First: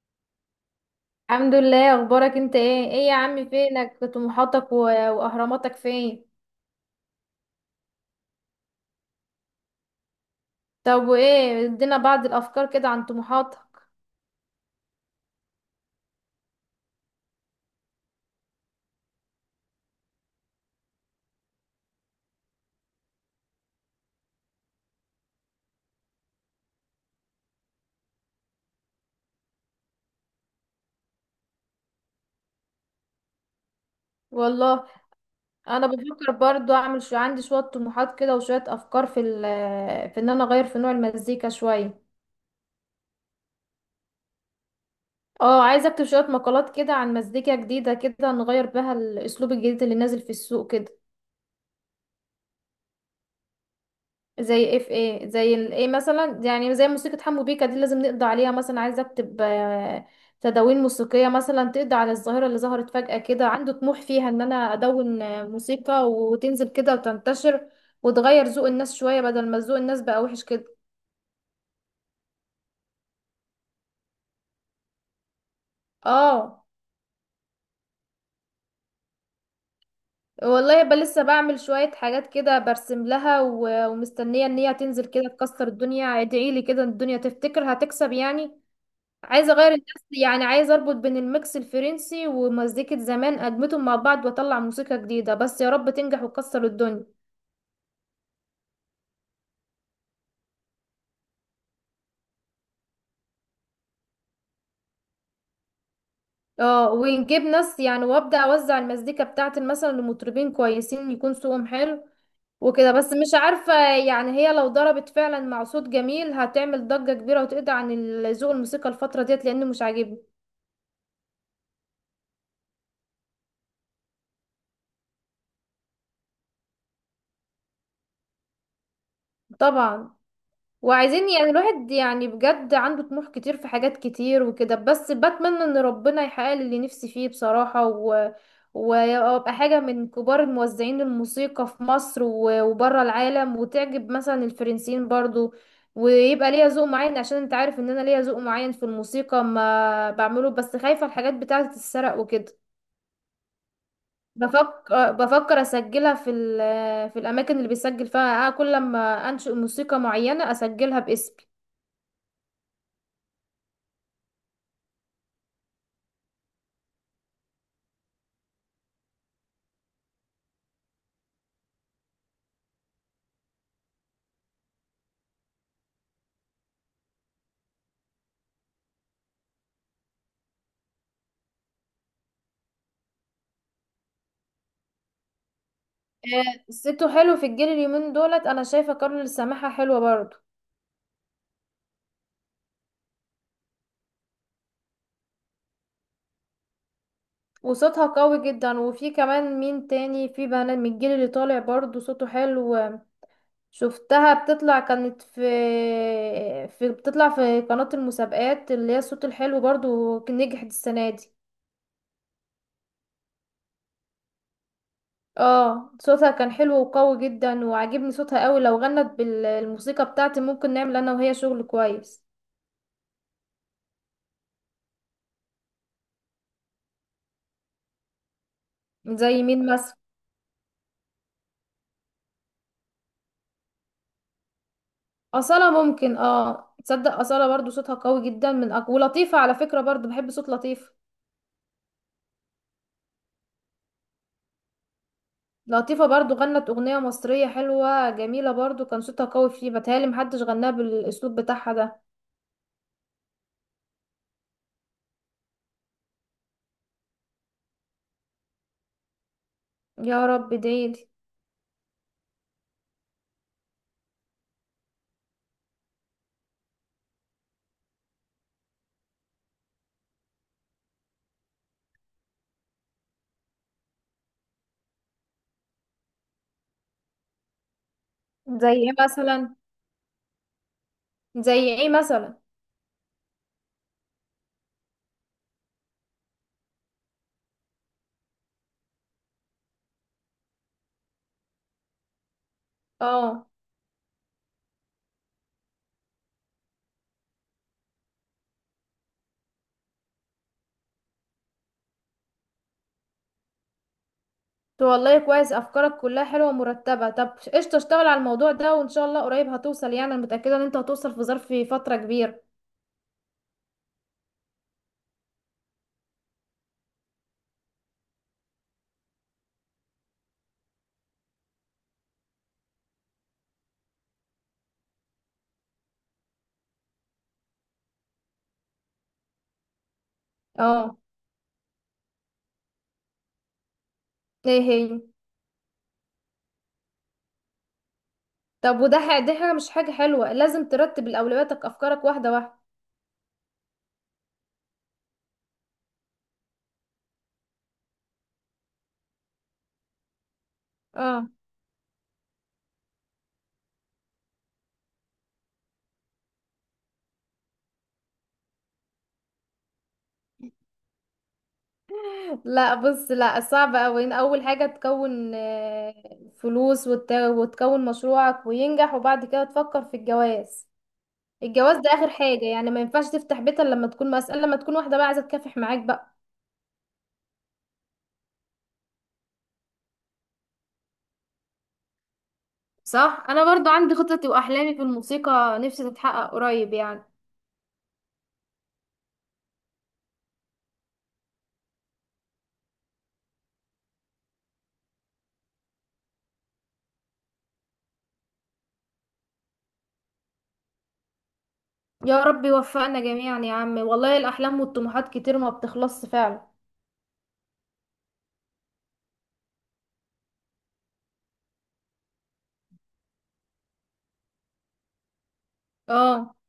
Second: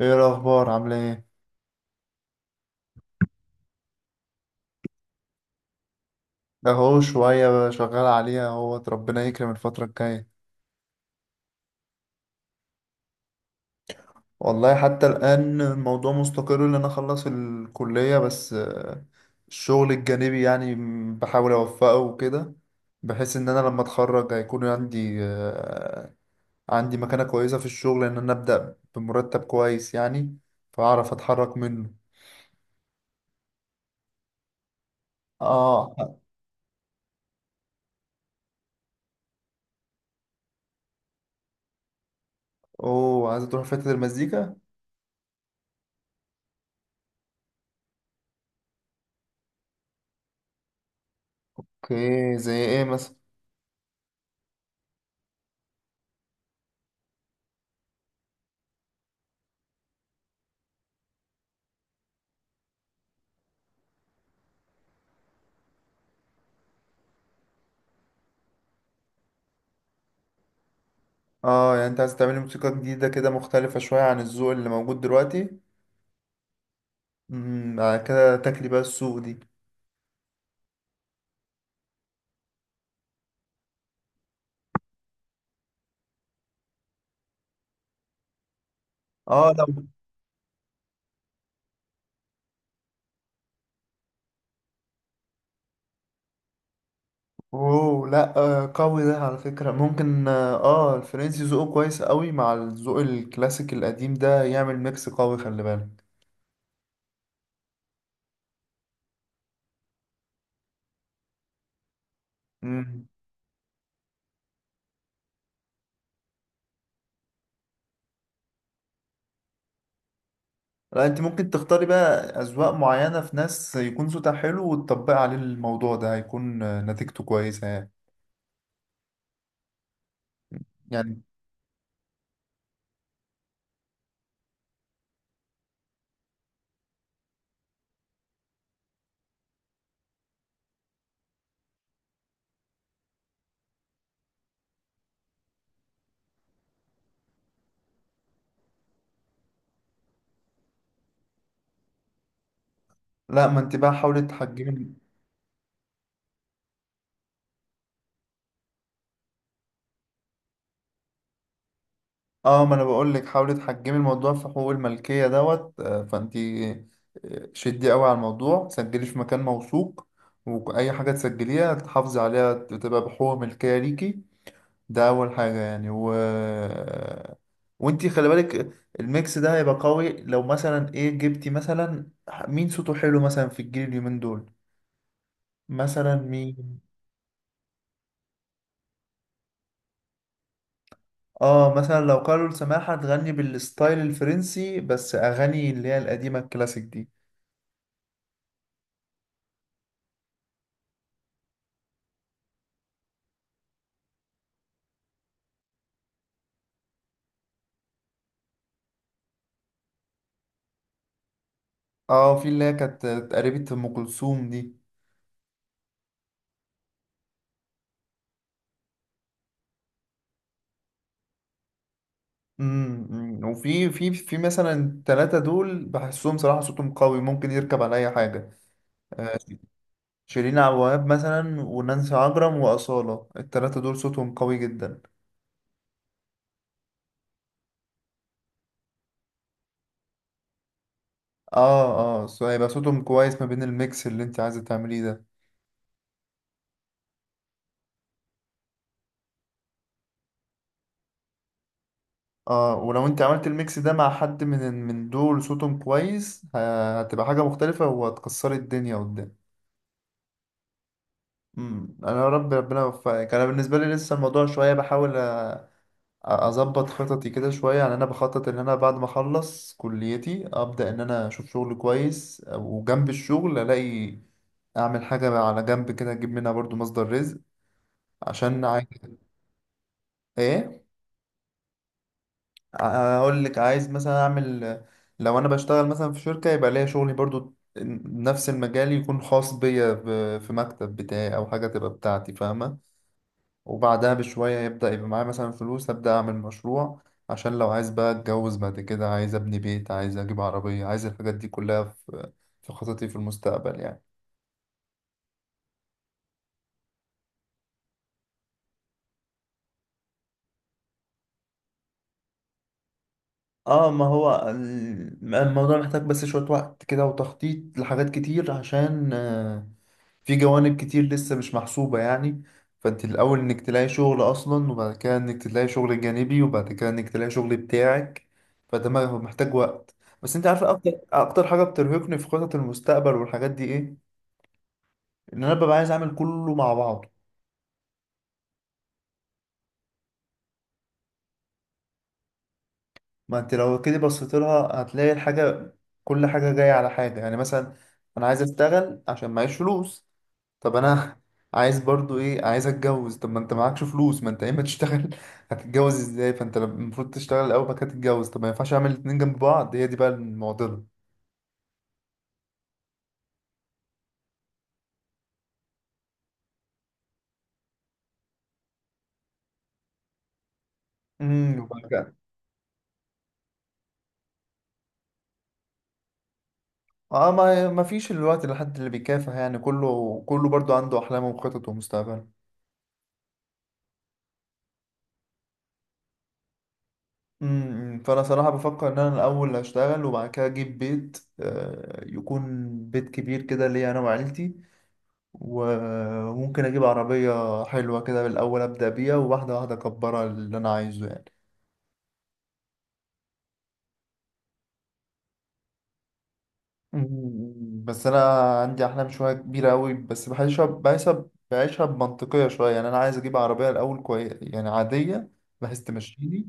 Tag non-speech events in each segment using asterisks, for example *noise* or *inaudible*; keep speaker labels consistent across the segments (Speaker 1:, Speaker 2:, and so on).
Speaker 1: ايه الاخبار؟ عامله ايه؟
Speaker 2: الحمد لله. اخبارك انت ايه؟ ايه يا عمي، فينك؟ طموحاتك واهراماتك فين؟
Speaker 1: اهو شويه بقى شغال عليها اهوت، ربنا يكرم الفتره الجايه.
Speaker 2: طب وايه، ادينا بعض الافكار كده عن طموحاتك.
Speaker 1: والله حتى الان الموضوع مستقر ان انا اخلص الكليه بس، الشغل الجانبي يعني بحاول اوفقه وكده، بحيث ان انا لما اتخرج هيكون عندي، عندي مكانه كويسه في الشغل، ان انا ابدا بمرتب كويس يعني فاعرف اتحرك منه.
Speaker 2: والله انا
Speaker 1: اه.
Speaker 2: بفكر برضو، اعمل شو، عندي شوية طموحات كده وشوية افكار في ال في ان انا اغير في نوع المزيكا شوية.
Speaker 1: اوه، عايزه تروح في حته المزيكا.
Speaker 2: اه عايزه اكتب شوية مقالات كده عن مزيكا جديدة كده، نغير بها الاسلوب الجديد اللي نازل في السوق كده.
Speaker 1: اوكي، زي ايه مثلا؟
Speaker 2: زي اف ايه زي ال ايه مثلا، يعني زي موسيقى حمو بيكا دي لازم نقضي عليها. مثلا عايزه اكتب تدوين موسيقيه مثلا تقضي على الظاهره اللي ظهرت فجاه كده، عنده طموح فيها ان انا ادون موسيقى وتنزل كده وتنتشر وتغير ذوق الناس شويه، بدل ما ذوق الناس بقى وحش كده.
Speaker 1: اه، يعني انت عايز تعملي موسيقى جديدة كده مختلفة شوية عن الذوق اللي موجود دلوقتي.
Speaker 2: اه
Speaker 1: امم، بعد كده تاكلي بقى السوق دي.
Speaker 2: والله يبقى لسه بعمل شويه حاجات كده، برسم لها ومستنيه ان هي تنزل كده تكسر الدنيا. ادعيلي كده إن الدنيا تفتكر هتكسب يعني.
Speaker 1: اه.
Speaker 2: عايزه
Speaker 1: لا،
Speaker 2: اغير الناس، يعني عايزه اربط بين الميكس الفرنسي ومزيكه زمان، ادمتهم مع بعض واطلع موسيقى جديده. بس يا رب تنجح وتكسر الدنيا.
Speaker 1: اوه لا، قوي ده على فكرة، ممكن الفرنسي ذوقه كويس قوي مع الذوق الكلاسيك القديم ده، يعمل ميكس قوي، خلي بالك.
Speaker 2: اه ونجيب ناس يعني، وابدا اوزع المزيكا بتاعتي مثلا لمطربين كويسين يكون صوتهم حلو وكده.
Speaker 1: امم.
Speaker 2: بس مش عارفه يعني، هي لو ضربت فعلا مع صوت جميل هتعمل ضجه كبيره وتقضي عن ذوق الموسيقى الفتره ديت، لانه مش عاجبني.
Speaker 1: لا، انت ممكن تختاري بقى اذواق معينة في ناس يكون صوتها حلو، وتطبقي عليه الموضوع ده هيكون، نتيجته كويسة يعني.
Speaker 2: طبعا.
Speaker 1: يعني
Speaker 2: وعايزين يعني، الواحد يعني بجد عنده طموح كتير في حاجات كتير وكده. بس بتمنى ان ربنا يحقق لي اللي نفسي فيه بصراحة، وابقى حاجة من كبار الموزعين الموسيقى في مصر، وبره العالم، وتعجب مثلا الفرنسيين برضو. ويبقى ليا ذوق معين، عشان انت عارف ان انا ليا ذوق معين في الموسيقى ما بعمله. بس خايفة الحاجات بتاعة تتسرق وكده.
Speaker 1: لا، ما انت بقى حاولي تحجمي.
Speaker 2: بفكر اسجلها في في الاماكن اللي بيسجل فيها كل لما انشئ موسيقى معينة اسجلها باسمي.
Speaker 1: اه، ما انا بقول لك حاولي تحجمي الموضوع في حقوق الملكيه دوت، فانتي شدي قوي على الموضوع، سجلي في مكان موثوق، واي حاجه تسجليها تحافظي عليها تبقى بحقوق ملكيه ليكي. ده اول حاجه يعني. و وانتي خلي بالك، الميكس ده هيبقى قوي لو مثلا ايه جبتي مثلا مين صوته حلو مثلا في الجيل اليومين دول. مثلا مين؟
Speaker 2: صيته حلو في الجيل اليومين دولت، انا شايفه كارول السماحه حلوه برضو،
Speaker 1: اه، مثلا لو قالوا سماحة تغني بالستايل الفرنسي بس اغاني اللي هي القديمه الكلاسيك دي.
Speaker 2: وصوتها قوي جدا. وفي كمان مين تاني في بنات من الجيل اللي طالع برضو صوته حلو، شفتها بتطلع كانت في بتطلع في قناة المسابقات اللي هي الصوت الحلو برضو، كان نجحت السنة دي.
Speaker 1: اه، في اللي هي كانت قريبة ام كلثوم دي.
Speaker 2: اه صوتها كان حلو وقوي جدا، وعجبني صوتها قوي. لو غنت بالموسيقى بتاعتي ممكن نعمل انا وهي شغل كويس.
Speaker 1: أمم. وفي في في مثلا التلاتة دول بحسهم صراحة صوتهم قوي ممكن يركب على اي حاجة.
Speaker 2: زي مين مثلا؟
Speaker 1: شيرين عبد الوهاب مثلا، ونانسي عجرم، وأصالة، التلاتة دول صوتهم قوي جدا.
Speaker 2: أصالة ممكن، اه تصدق أصالة برضو صوتها قوي جدا من ولطيفة على فكرة برضو، بحب صوت لطيفة.
Speaker 1: اه اه، هيبقى صوتهم كويس ما بين الميكس اللي انت عايزة تعمليه ده.
Speaker 2: لطيفة برضو غنت أغنية مصرية حلوة جميلة، برضو كان صوتها قوي فيه، بتهيألي محدش غناها بالأسلوب بتاعها ده.
Speaker 1: اه، ولو انت عملت الميكس ده مع حد من دول صوتهم كويس هتبقى حاجة مختلفة وهتكسري الدنيا قدام.
Speaker 2: يا رب ديلي.
Speaker 1: امم، انا يا رب ربنا يوفقك. انا بالنسبة لي لسه الموضوع شوية، بحاول اظبط خططي كده شويه يعني. انا بخطط ان انا بعد ما اخلص كليتي ابدا ان انا اشوف شغل كويس، وجنب الشغل الاقي اعمل حاجه على جنب كده اجيب منها برضو مصدر رزق، عشان
Speaker 2: زي
Speaker 1: عايز.
Speaker 2: ايه مثلا؟
Speaker 1: ايه؟
Speaker 2: زي ايه مثلا؟
Speaker 1: اقول لك عايز مثلا اعمل، لو انا بشتغل مثلا في شركه يبقى ليا شغلي برضو نفس المجال، يكون خاص بيا، في مكتب بتاعي او حاجه تبقى بتاعتي، فاهمه؟
Speaker 2: اه
Speaker 1: وبعدها بشوية يبدأ يبقى معايا مثلا فلوس، أبدأ أعمل مشروع، عشان لو عايز بقى أتجوز بعد كده، عايز أبني بيت، عايز أجيب عربية، عايز الحاجات دي كلها في في خططي في المستقبل يعني.
Speaker 2: تو والله كويس، أفكارك كلها حلوة ومرتبة. طب قشطة، اشتغل على الموضوع ده وإن شاء الله قريب هتوصل، يعني أنا متأكدة إن أنت هتوصل في ظرف فترة كبيرة.
Speaker 1: اه، ما هو الموضوع محتاج بس شوية وقت كده، وتخطيط لحاجات كتير، عشان، في جوانب كتير لسه مش محسوبة يعني. فانت الأول انك تلاقي شغل أصلا، وبعد كده انك تلاقي شغل جانبي، وبعد كده انك تلاقي شغل بتاعك، فده هو محتاج وقت. بس انت عارف اكتر
Speaker 2: اه.
Speaker 1: اكتر حاجة بترهقني في خطط المستقبل والحاجات دي ايه؟
Speaker 2: ايه هي؟
Speaker 1: ان انا ببقى عايز اعمل كله مع بعضه.
Speaker 2: طب وده دي حاجة مش حاجة حلوة، لازم ترتب الأولوياتك أفكارك واحدة واحدة.
Speaker 1: ما انت لو كده بصيت لها هتلاقي الحاجة، كل حاجة جاية على حاجة يعني. مثلا انا عايز اشتغل عشان معيش فلوس، طب انا
Speaker 2: اه
Speaker 1: عايز برضو ايه؟ عايز اتجوز، طب ما انت معكش فلوس، ما انت اما تشتغل *laughs* هتتجوز ازاي؟ فانت المفروض تشتغل الاول بعد كده تتجوز، طب ما ينفعش اعمل الاتنين جنب بعض؟ هي دي بقى المعضله.
Speaker 2: لا بص، لا صعب أوي. إن أول حاجة تكون فلوس، وتكون مشروعك وينجح، وبعد كده تفكر في الجواز.
Speaker 1: امم،
Speaker 2: الجواز
Speaker 1: وبعد
Speaker 2: ده آخر
Speaker 1: كده.
Speaker 2: حاجة يعني، ما ينفعش تفتح بيت إلا لما تكون مسألة، لما تكون واحدة بقى عايزة تكافح معاك بقى.
Speaker 1: اه، ما فيش الوقت لحد اللي بيكافح يعني، كله برضو عنده احلامه وخططه ومستقبله.
Speaker 2: صح. انا برضو عندي خططي واحلامي في الموسيقى، نفسي تتحقق قريب يعني.
Speaker 1: امم، فانا صراحه بفكر ان انا الاول هشتغل، وبعد كده اجيب بيت، يكون بيت كبير كده ليا انا وعيلتي، وممكن اجيب عربية حلوة كده بالاول ابدأ بيها، وواحدة واحدة اكبرها اللي انا عايزه يعني.
Speaker 2: يا رب يوفقنا جميعا يا عم، والله الأحلام والطموحات كتير ما بتخلصش فعلا.
Speaker 1: مم، بس انا عندي احلام شوية كبيرة قوي، بس بحسها بعيشها بمنطقية شوية يعني. انا عايز اجيب عربية الاول كويس يعني عادية بحيث
Speaker 2: اه.
Speaker 1: تمشيني،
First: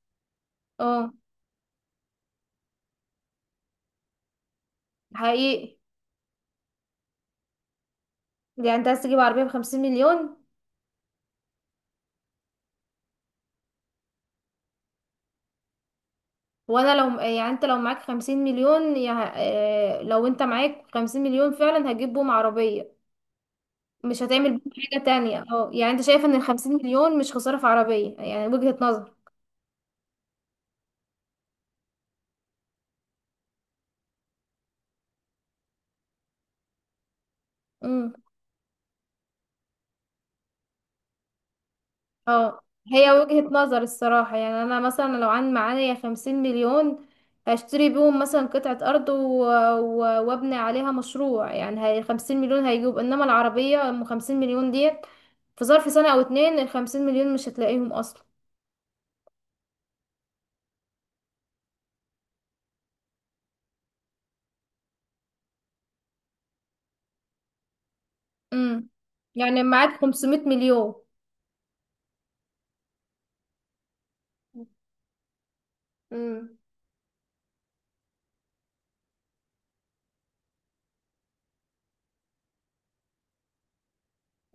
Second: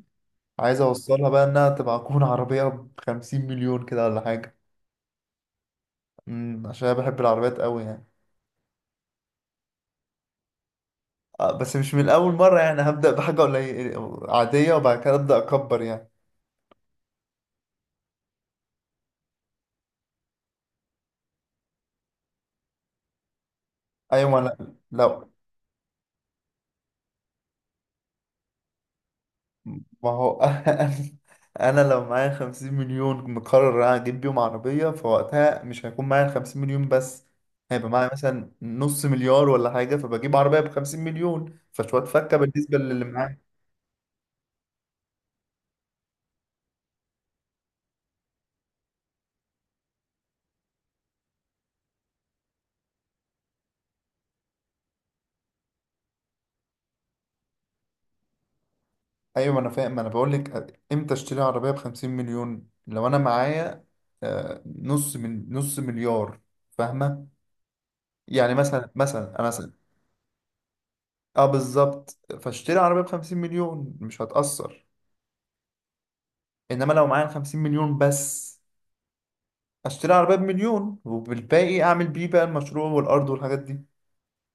Speaker 1: عايز
Speaker 2: اه.
Speaker 1: اوصلها بقى انها تبقى تكون عربية بخمسين مليون كده ولا حاجة.
Speaker 2: حقيقي.
Speaker 1: مم، عشان انا بحب العربيات قوي يعني.
Speaker 2: يعني انت عايز تجيب عربية ب50 مليون؟
Speaker 1: بس مش من اول مرة يعني، هبدأ بحاجة قليلة عادية وبعد كده ابدأ اكبر يعني.
Speaker 2: وانا لو يعني، انت لو معاك 50 مليون لو انت معاك 50 مليون فعلا هتجيب بيهم عربية؟ مش
Speaker 1: ايوه، ما
Speaker 2: هتعمل
Speaker 1: أنا-
Speaker 2: بيهم حاجة
Speaker 1: لو
Speaker 2: تانية؟ اه يعني انت شايف ان ال50 مليون مش خسارة في عربية؟ يعني وجهة
Speaker 1: ما هو *laughs* أنا لو معايا 50 مليون مقرر انا اجيب بيهم عربيه، فوقتها مش هيكون معايا 50 مليون بس، هيبقى معايا
Speaker 2: نظر.
Speaker 1: مثلا نص مليار ولا حاجه، فبجيب عربيه ب 50 مليون فشويه فكه
Speaker 2: اه
Speaker 1: بالنسبه للي
Speaker 2: هي
Speaker 1: معايا.
Speaker 2: وجهة نظر الصراحة. يعني انا مثلا لو عن معايا 50 مليون هشتري بيهم مثلا قطعة ارض و... وابني عليها مشروع. يعني هي 50 مليون هيجيب، انما العربية ام 50 مليون ديت في ظرف سنة او اتنين ال50 مليون مش هتلاقيهم اصلا.
Speaker 1: ايوه، ما انا فاهم، ما انا بقول لك امتى اشتري عربيه ب 50 مليون؟ لو انا معايا، نص من نص مليار، فاهمه؟ يعني
Speaker 2: امم.
Speaker 1: مثلا،
Speaker 2: يعني معاك 500 مليون.
Speaker 1: اه بالظبط، فاشتري عربيه ب 50 مليون مش هتاثر،
Speaker 2: امم.
Speaker 1: انما لو معايا 50 مليون بس، اشتري عربية بمليون وبالباقي اعمل بيه بقى المشروع والارض والحاجات دي،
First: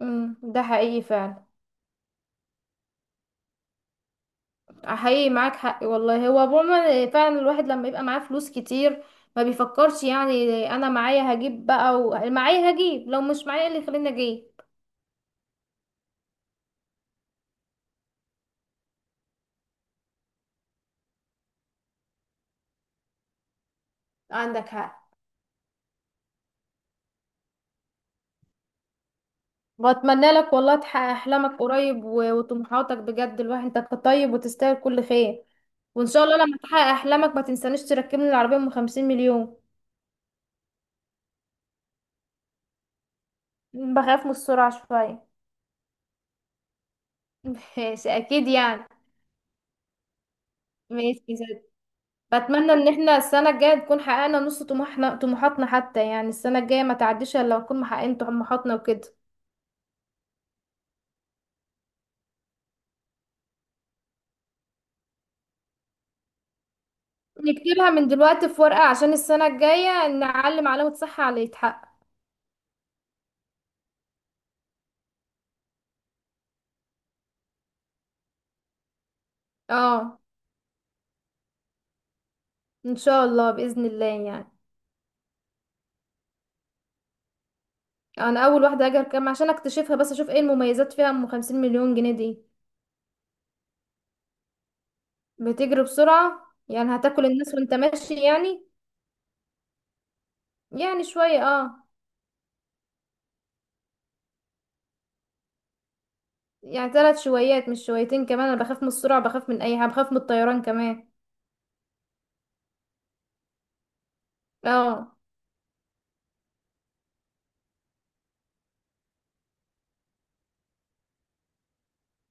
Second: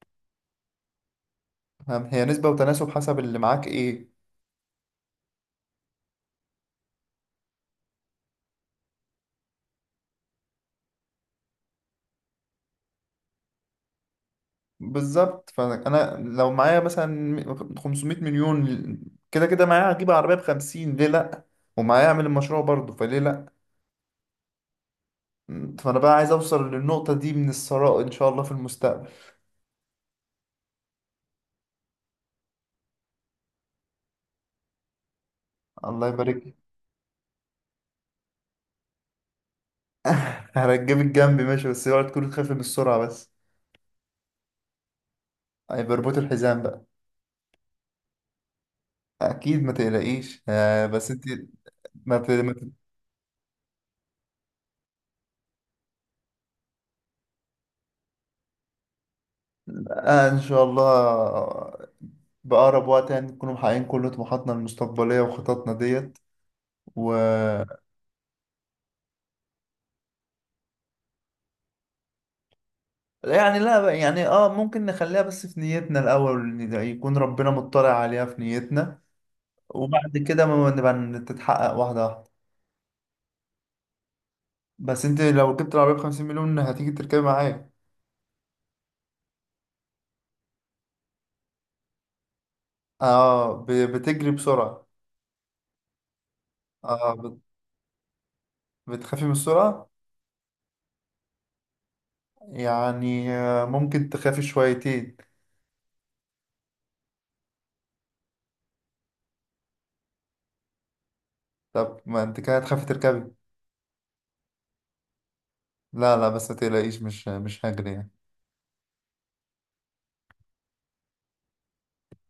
Speaker 2: امم. ده حقيقي فعلا.
Speaker 1: فاهم؟ هي نسبة وتناسب حسب اللي معاك ايه.
Speaker 2: حقيقي معاك حق والله. هو عموما فعلا الواحد لما يبقى معاه فلوس كتير ما بيفكرش، يعني انا معايا هجيب بقى، معايا هجيب، لو مش معايا إيه اللي يخليني اجيب.
Speaker 1: بالظبط، فانا لو معايا مثلا 500 مليون، كده كده معايا هجيب عربية بخمسين، ليه لا؟ ومعايا اعمل المشروع برضه، فليه لا؟
Speaker 2: عندك حق.
Speaker 1: فانا بقى عايز اوصل للنقطة دي من الثراء ان شاء الله في المستقبل.
Speaker 2: واتمنى لك والله تحقق احلامك قريب، وطموحاتك بجد. الواحد انت طيب وتستاهل كل خير. وان
Speaker 1: الله
Speaker 2: شاء
Speaker 1: يبارك
Speaker 2: الله
Speaker 1: لي.
Speaker 2: لما تحقق احلامك ما تنسانيش تركبني العربية ام 50 مليون.
Speaker 1: *laughs* هرجب الجنب ماشي، بس اوعى تكون تخاف من السرعة بس.
Speaker 2: بخاف من السرعة شوية.
Speaker 1: هيبقى رباط الحزام بقى.
Speaker 2: *laughs* ماشي اكيد يعني.
Speaker 1: اكيد، ما تقلقيش، بس
Speaker 2: ماشي.
Speaker 1: انت ما ت- ما
Speaker 2: بتمنى ان احنا السنة الجاية نكون حققنا نص طموحنا طموحاتنا، حتى يعني السنة الجاية ما تعديش الا لو نكون محققين طموحاتنا وكده.
Speaker 1: إن شاء الله، بأقرب وقت يعني نكون محققين كل طموحاتنا المستقبلية وخططنا ديت. و،
Speaker 2: نكتبها من دلوقتي في ورقة عشان السنة الجاية نعلم علامة صح على اللي يتحقق.
Speaker 1: يعني لا بقى- يعني اه ممكن نخليها بس في نيتنا الأول، إن ده يكون ربنا مطلع عليها في نيتنا، وبعد
Speaker 2: اه
Speaker 1: كده ما نبقى تتحقق واحدة واحدة.
Speaker 2: ان شاء الله، بإذن الله يعني.
Speaker 1: بس انت لو جبت العربية بخمسين مليون هتيجي تركبي معايا؟
Speaker 2: انا اول واحدة هاجي كام عشان اكتشفها، بس اشوف ايه المميزات فيها ام 50 مليون جنيه دي.
Speaker 1: اه، بتجري بسرعة.
Speaker 2: بتجري بسرعة يعني،
Speaker 1: اه،
Speaker 2: هتاكل الناس وانت ماشي يعني.
Speaker 1: بتخافي من السرعة؟
Speaker 2: يعني شوية اه.
Speaker 1: يعني، ممكن تخافي شويتين.
Speaker 2: يعني 3 شويات مش شويتين كمان. انا بخاف من السرعة، بخاف من اي حاجة، بخاف من الطيران كمان.
Speaker 1: طب ما انت كده هتخافي تركبي.
Speaker 2: اه.
Speaker 1: لا لا، بس ما تقلقيش، مش هجري يعني.